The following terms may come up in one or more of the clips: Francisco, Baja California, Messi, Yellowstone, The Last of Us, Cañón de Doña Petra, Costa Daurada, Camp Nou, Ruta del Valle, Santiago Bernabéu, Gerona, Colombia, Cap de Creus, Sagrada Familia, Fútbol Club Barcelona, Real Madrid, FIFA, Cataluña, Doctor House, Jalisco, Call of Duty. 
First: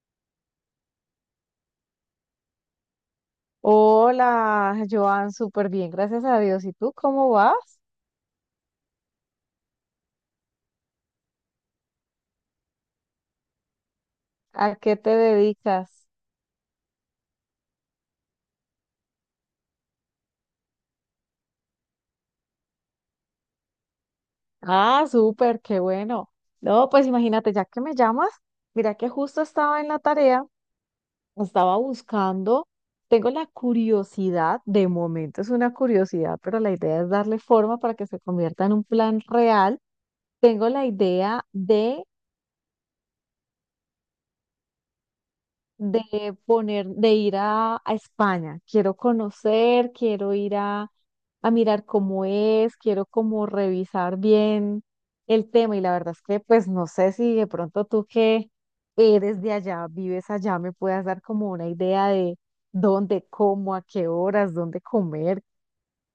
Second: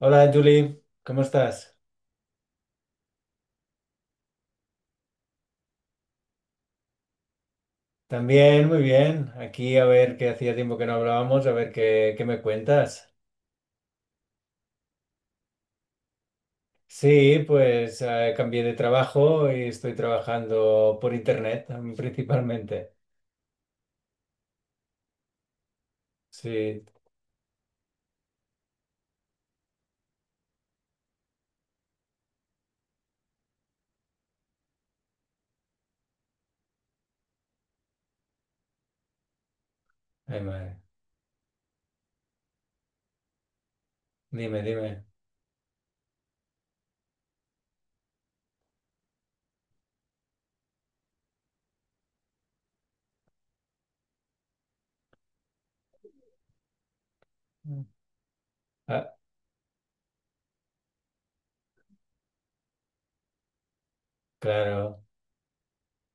Hola Julie, ¿cómo estás? Hola, Joan, súper bien, gracias a Dios. ¿Y tú cómo vas? También, muy bien. Aquí a ver qué hacía tiempo que no hablábamos, a ver qué me cuentas. ¿A qué te dedicas? Sí, pues cambié de trabajo y estoy trabajando por internet principalmente. Ah, súper, qué bueno. Sí, No, pues imagínate, ya que me llamas, mira que justo estaba en la tarea, estaba buscando, tengo la curiosidad, de momento es una curiosidad, pero la idea es darle forma para que se convierta en un plan real. ay Tengo madre. la idea de Dime, dime. poner, de ir a España. Quiero conocer, quiero ir a mirar cómo es, quiero como revisar bien el tema. Y la verdad es que pues no sé si de Mm. pronto tú que Ah, eres de allá, vives allá, me puedas dar como una idea de dónde, cómo, a qué horas, dónde claro, comer.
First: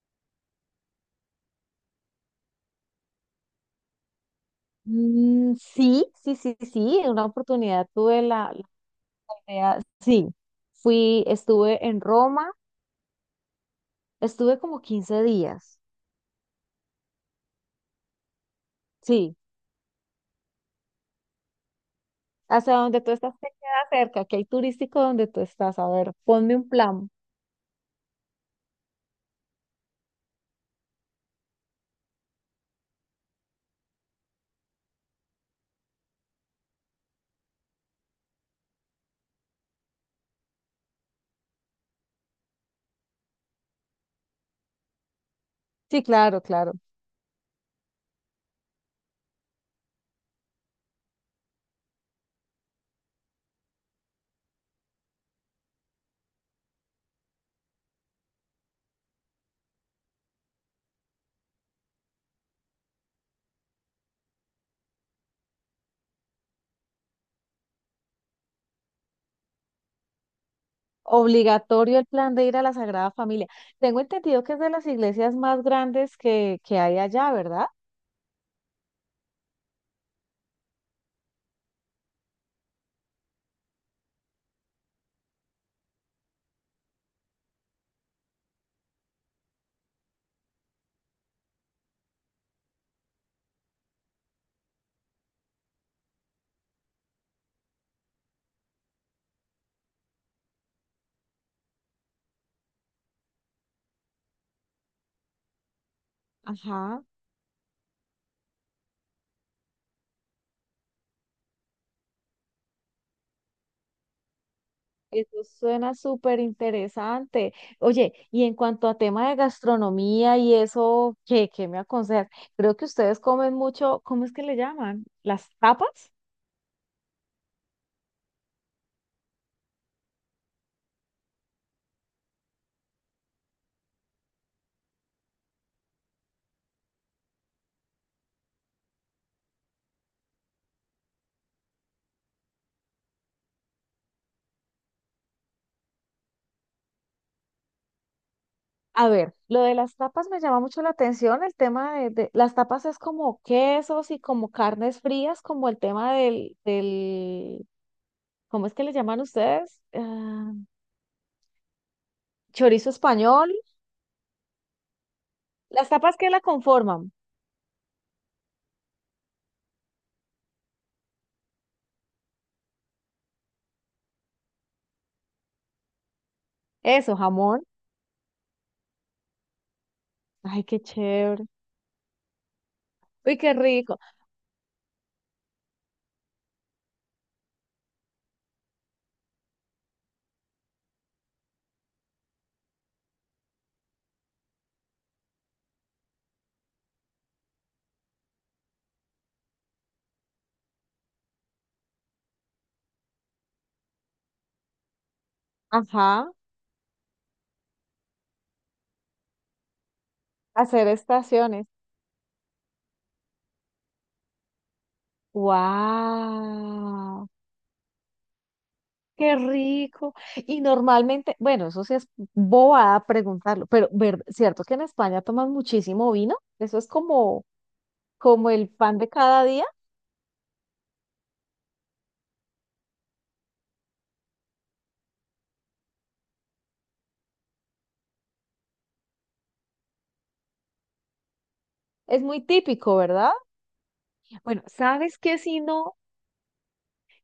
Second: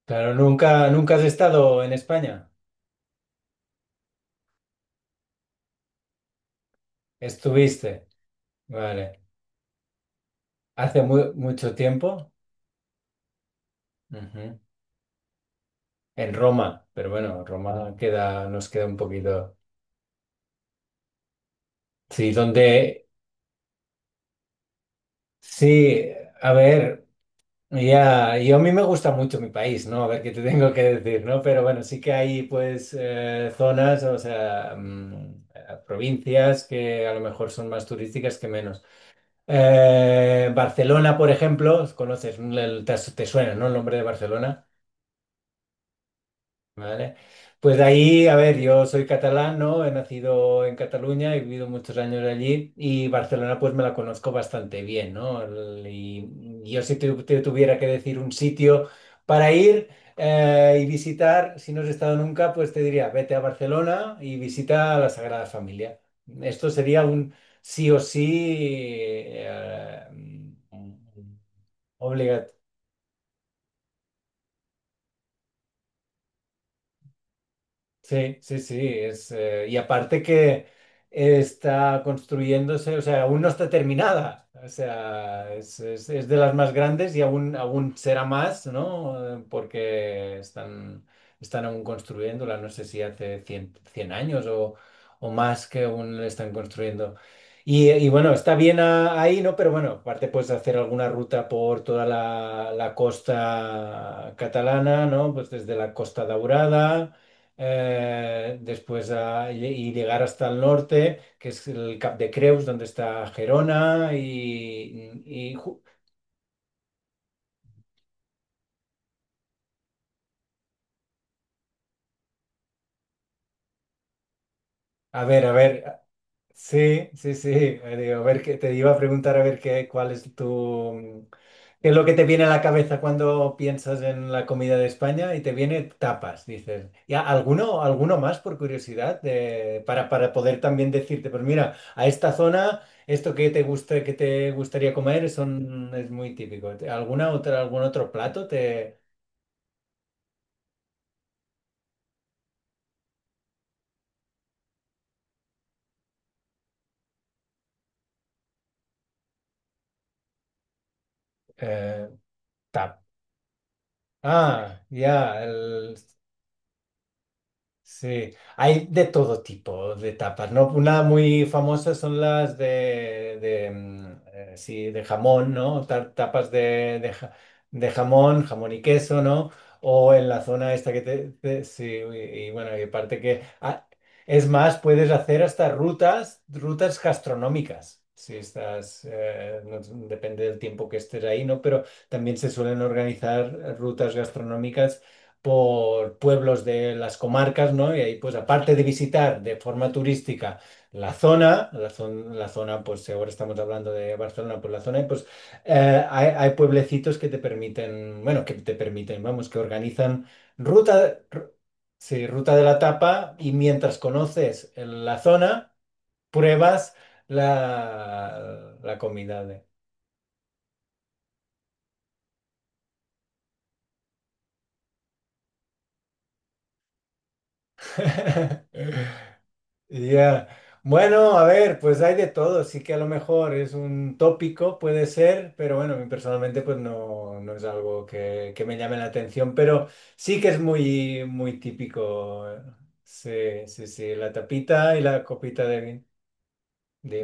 claro, nunca has estado en España. Mm, sí, sí, sí, sí, en una oportunidad Estuviste, tuve la, la vale. idea, sí, Hace fui, mucho estuve en tiempo. Roma, Ujú. estuve como 15 días, En Roma, pero bueno, Roma queda, nos queda un sí, poquito. Sí, hasta donde ¿dónde? tú estás te queda cerca, que hay turístico donde tú estás. A Sí, ver, a ponme un ver, plan. ya, yo a mí me gusta mucho mi país, ¿no? A ver qué te tengo que decir, ¿no? Pero bueno, sí que hay pues zonas, o sea, provincias que a lo mejor son más turísticas que menos. Barcelona, por ejemplo, conoces, te suena, ¿no? El nombre de Barcelona. Sí, claro, claro. Vale. Pues de ahí, a ver, yo soy catalán, ¿no? He nacido en Cataluña, he vivido muchos años allí y Barcelona pues me la conozco bastante bien, ¿no? Y yo, si te tuviera que decir un sitio para ir y visitar, si no has estado nunca, pues te diría, vete a Barcelona y visita la Sagrada Familia. Esto sería un sí o sí, eh, mm, Obligatorio el plan de ir obligatorio. a la Sagrada Familia. Tengo entendido que es de las iglesias más grandes que hay allá, ¿verdad? Sí, sí, sí, es, y aparte que está construyéndose, o sea, aún no está terminada, o sea, es de las más grandes y aún será más, ¿no? Porque están aún construyéndola, no sé si hace 100 años o más que aún la están construyendo. Y bueno, está bien ahí, ¿no? Pero bueno, aparte puedes hacer alguna ruta por toda la costa catalana, ¿no? Pues desde la Costa Ajá. Daurada, después y llegar hasta el norte, que es el Cap de Creus, donde está Gerona. Eso suena súper interesante. Oye, y en cuanto a tema de gastronomía y eso, ¿qué me aconsejas? Creo que ustedes comen mucho, ¿cómo es que le llaman? A ver, ¿Las a ver. tapas? Sí, sí, sí. Digo, a ver, que te iba a preguntar a ver qué, cuál es tu, mm, qué es lo que te viene a la cabeza cuando piensas en la comida de España y te viene tapas, dices. Y alguno más por curiosidad, para poder también decirte, pues mira, a esta zona esto que te gusta, que te gustaría comer son, es muy típico. ¿Alguna otra, algún otro plato te A ver, lo de las tapas me llama mucho la atención. El tema de las tapas es como quesos y como carnes frías, como el tema del ¿cómo es que le llaman ustedes? Ah, eh, chorizo tap? español. Ah, ya. Las tapas que la conforman. Sí, hay de todo tipo de tapas, ¿no? Una muy famosa son las de, sí, de jamón, ¿no? Tapas de, de, Eso, ja- jamón. de jamón, jamón y queso, ¿no? O en la Ay, zona qué esta que chévere. Sí, y bueno, y aparte Uy, que, qué rico. es más, puedes hacer hasta rutas gastronómicas. Si estás, depende del tiempo que estés ahí, ¿no? Pero también se suelen organizar rutas gastronómicas por pueblos de las comarcas, ¿no? Y ahí, pues, aparte de visitar de forma turística la zona, la zona, pues, si ahora estamos hablando de Barcelona, pues la zona, pues, hay, Ajá, hay pueblecitos que te permiten, bueno, que te permiten, vamos, que organizan hacer ruta, ru- estaciones. sí, ruta de la tapa y mientras conoces la zona, pruebas ¡Wow! la Qué comida de. rico. Y normalmente, bueno, eso sí es bobada preguntarlo, pero ver, ¿cierto que en España toman muchísimo vino? Eso es como, como el pan de cada día. Ya. Bueno, a ver, pues hay de todo, sí que a lo mejor es un tópico, puede ser, pero bueno, a mí personalmente pues no, no es algo que me llame la atención, pero sí que es muy, muy Es muy típico. típico, Sí, ¿verdad? sí, sí, la Bueno, tapita y ¿sabes la qué? Si copita de no, vino.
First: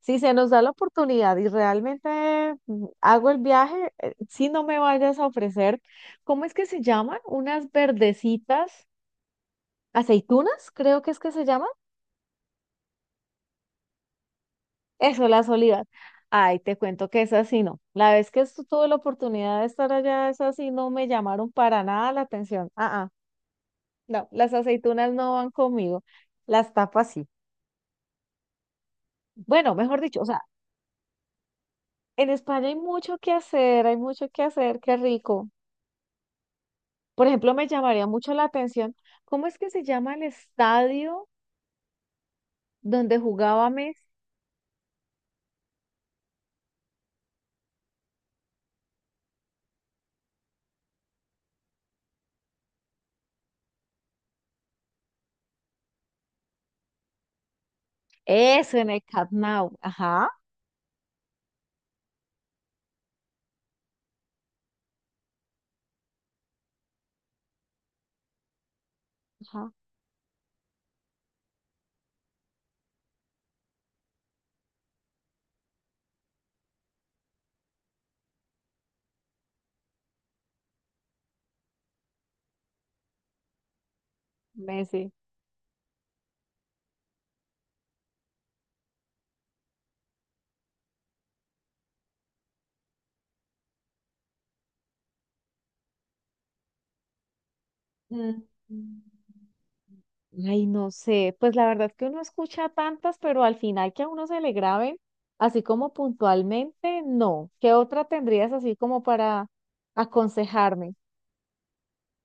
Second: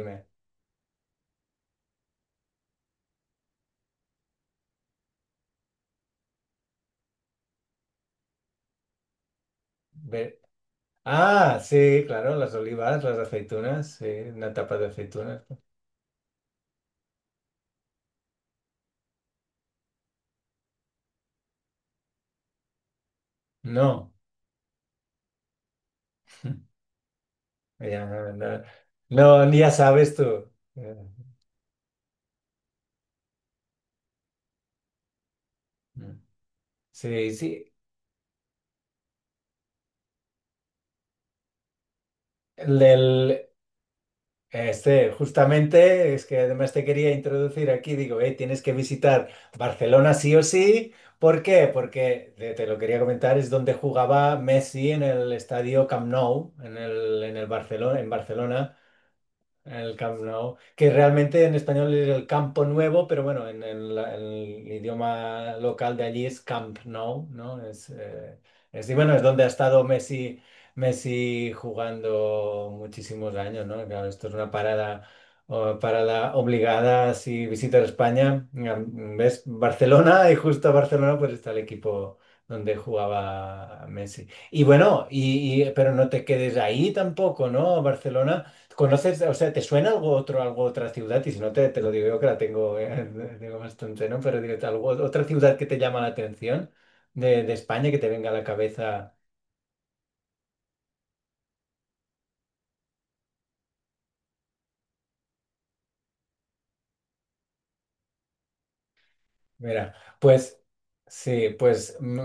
si se nos da la oportunidad y realmente hago el viaje, si no me vayas a ofrecer, ¿cómo es que se llaman? Unas verdecitas, Ve- aceitunas, creo que es que se Ah, llaman. sí, claro, las olivas, las aceitunas, sí, una tapa de Eso, la aceitunas. soledad. Ay, te cuento que esa sí no. La vez que tuve la oportunidad de estar allá, esa sí no me llamaron para nada la atención. Ah, ah, No, no, las aceitunas no van conmigo. Las tapas sí. ya, no, no, no, ya Bueno, mejor sabes dicho, tú. o sea, Eh, en España hay mucho que hacer, hay mucho que hacer, qué rico. mm, Por Sí, ejemplo, me sí. llamaría mucho la atención, ¿cómo es que se llama el estadio donde jugaba Messi? Este, justamente, es que además te quería introducir aquí, digo, tienes que visitar Barcelona sí o sí. ¿Por qué? Porque te lo quería comentar, es donde jugaba Messi en el estadio Camp Nou, en el Barcelona, en Eso, Barcelona. en el Camp Nou. El Camp Ajá, Nou, que realmente en español es el Campo Nuevo, pero bueno, en el idioma local de allí es Camp Nou, ¿no? Y bueno, es donde ha ajá, estado Messi, jugando muchísimos años, ¿no? Claro, esto es una parada obligada si visitas España. Mira, ¿ves? Barcelona, y justo a Barcelona pues está el equipo donde jugaba Messi. Y bueno, Messi. Pero no te quedes ahí tampoco, ¿no? Barcelona. ¿Conoces, o sea, te suena algo otro, algo otra ciudad? Y si no te lo digo yo que la tengo, tengo bastante, ¿no? Pero digo, algo, otra ciudad que te llama la atención de España que te venga a la Mm. cabeza. Ay, no sé, pues la verdad es que uno escucha tantas, pero al final que a uno se le graben, así como puntualmente, no. ¿Qué otra tendrías así como para Mira, pues aconsejarme? sí, pues mm,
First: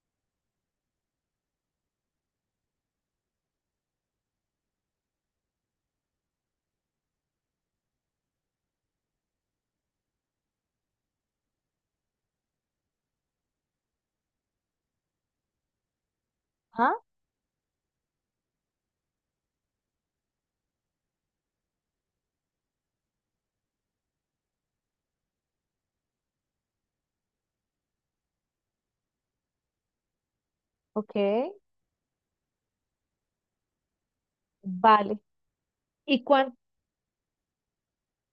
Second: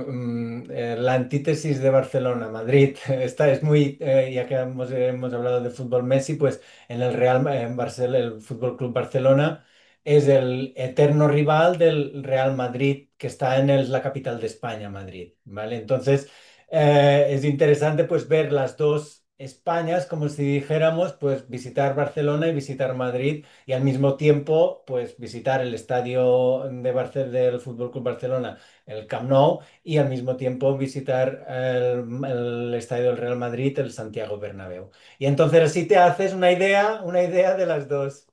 mm, eh, la antítesis de Barcelona-Madrid, esta es muy, ya que hemos hablado de fútbol Messi, pues en en Barcelona, el Fútbol Club Barcelona es el eterno rival del Real Madrid, que está en la capital de España, Madrid, ¿vale? Entonces, Ah, es interesante pues ver las dos Españas, como si dijéramos, pues visitar Barcelona y visitar Madrid y al mismo tiempo, pues visitar el estadio de del Fútbol Club Barcelona, el Camp Nou, y al mismo tiempo ok, visitar el estadio del Real Madrid, el Santiago Bernabéu. vale. Y entonces así te ¿Y haces cuán- una idea de las dos,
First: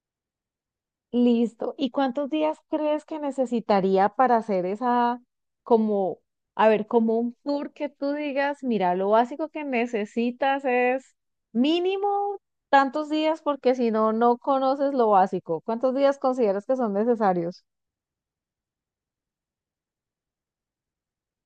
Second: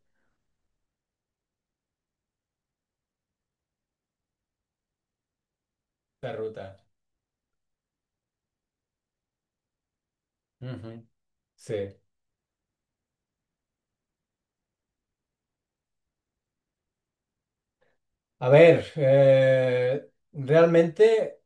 Listo. ¿Y cuántos días crees que necesitaría para hacer esa, como, la a ruta. ver, como un tour que tú digas, mira, lo básico que necesitas Ujú. es Sí. mínimo tantos días porque si no, no conoces lo básico. ¿Cuántos días consideras que son necesarios? A ver, realmente,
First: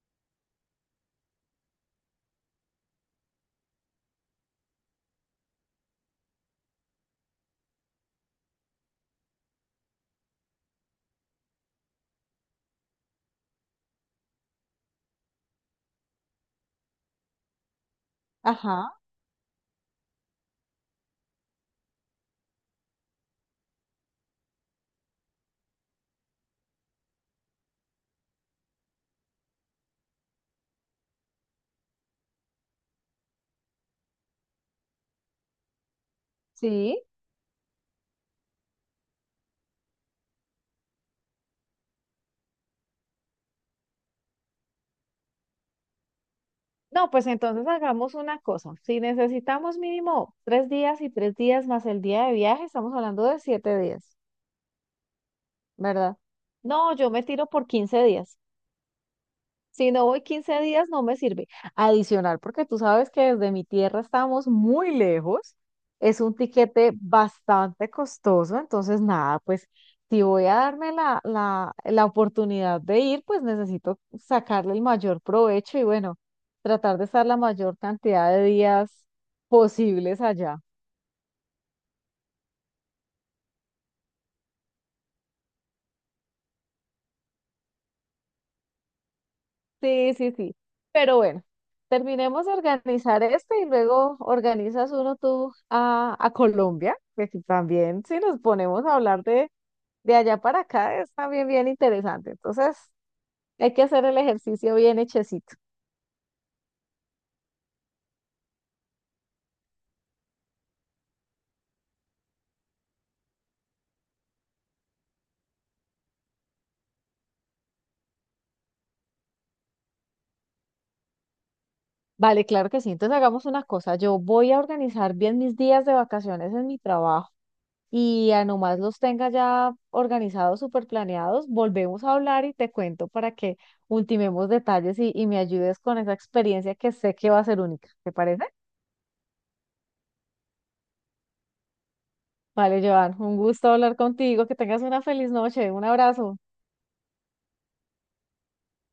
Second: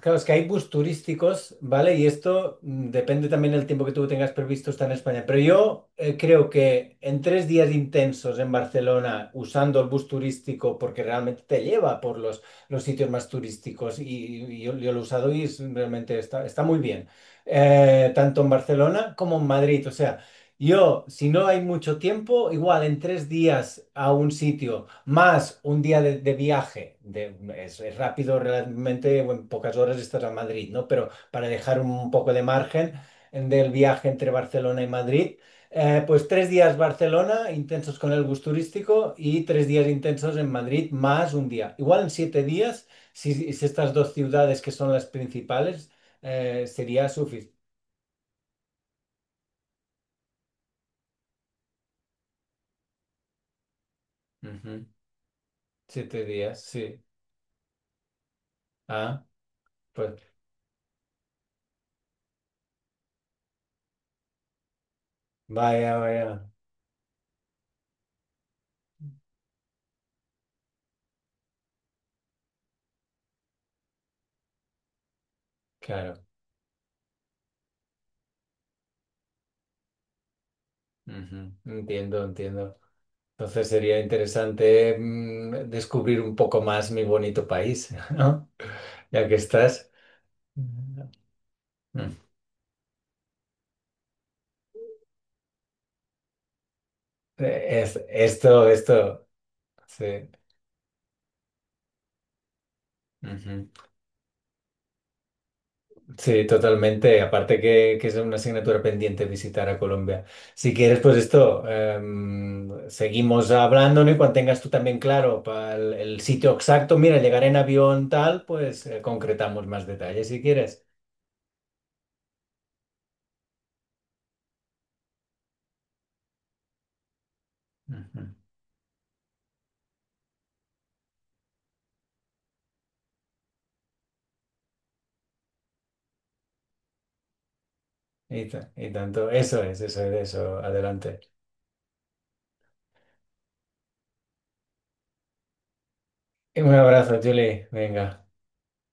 claro, es que hay bus turísticos, ¿vale? Y esto depende también del tiempo que tú tengas previsto estar en España. Pero yo creo que en 3 días intensos en Barcelona, usando el bus turístico, porque realmente te lleva por los sitios más turísticos, y yo lo he usado y realmente está muy bien. Tanto en Ajá, Barcelona como en Madrid. O sea. Yo, si no hay mucho tiempo, igual en 3 días a un sitio, más un día de viaje, es rápido realmente, bueno, en pocas horas estás a Madrid, ¿no? Pero para dejar un poco de margen del viaje entre Barcelona y Madrid, pues 3 días sí. Barcelona, intensos con el bus turístico, y 3 días intensos en Madrid, más un día. Igual en 7 días, si estas dos ciudades que son las principales, sería No, pues suficiente. entonces hagamos una cosa. Si necesitamos mínimo 3 días y 3 días más el día de viaje, estamos hablando de 7 días, ¿verdad? 7 días, No, sí. yo me tiro por 15 días. Ah. Si no Pues voy 15 días, no me sirve. Adicional, porque tú sabes que desde mi tierra estamos muy lejos. vaya, Es un vaya, tiquete bastante costoso, entonces nada, pues si voy a darme la oportunidad de ir, pues necesito sacarle el mayor provecho y bueno, claro. tratar de estar la mayor cantidad de días posibles allá. Ujú. Entiendo, entiendo. Entonces sería interesante descubrir un poco más mi bonito país, ¿no? Ya que estás. Sí, sí, sí. Mm. Pero bueno, terminemos de organizar este y luego organizas uno tú a Colombia, que si Eh, Es, también si nos esto, ponemos a hablar esto, sí. de allá para acá es también bien interesante. Entonces, Ujú. hay que hacer el ejercicio bien hechecito. Sí, totalmente. Aparte que es una asignatura pendiente visitar a Colombia. Si quieres, pues esto, seguimos hablando, ¿no? Y cuando tengas tú también claro el sitio exacto, mira, llegar en avión tal, pues concretamos más detalles si quieres. Vale, claro que sí. Entonces hagamos una cosa. Yo voy a organizar bien mis días de vacaciones en mi trabajo. Ujú. Y a nomás los tenga ya organizados, súper planeados, volvemos a hablar y te cuento para que ultimemos detalles y me ayudes con esa experiencia que sé que va a ser única. ¿Te parece? Y tanto, eso es, eso es, eso, adelante. Vale, Joan, un gusto hablar contigo, que tengas una feliz noche, un abrazo. Un abrazo, Julie, venga.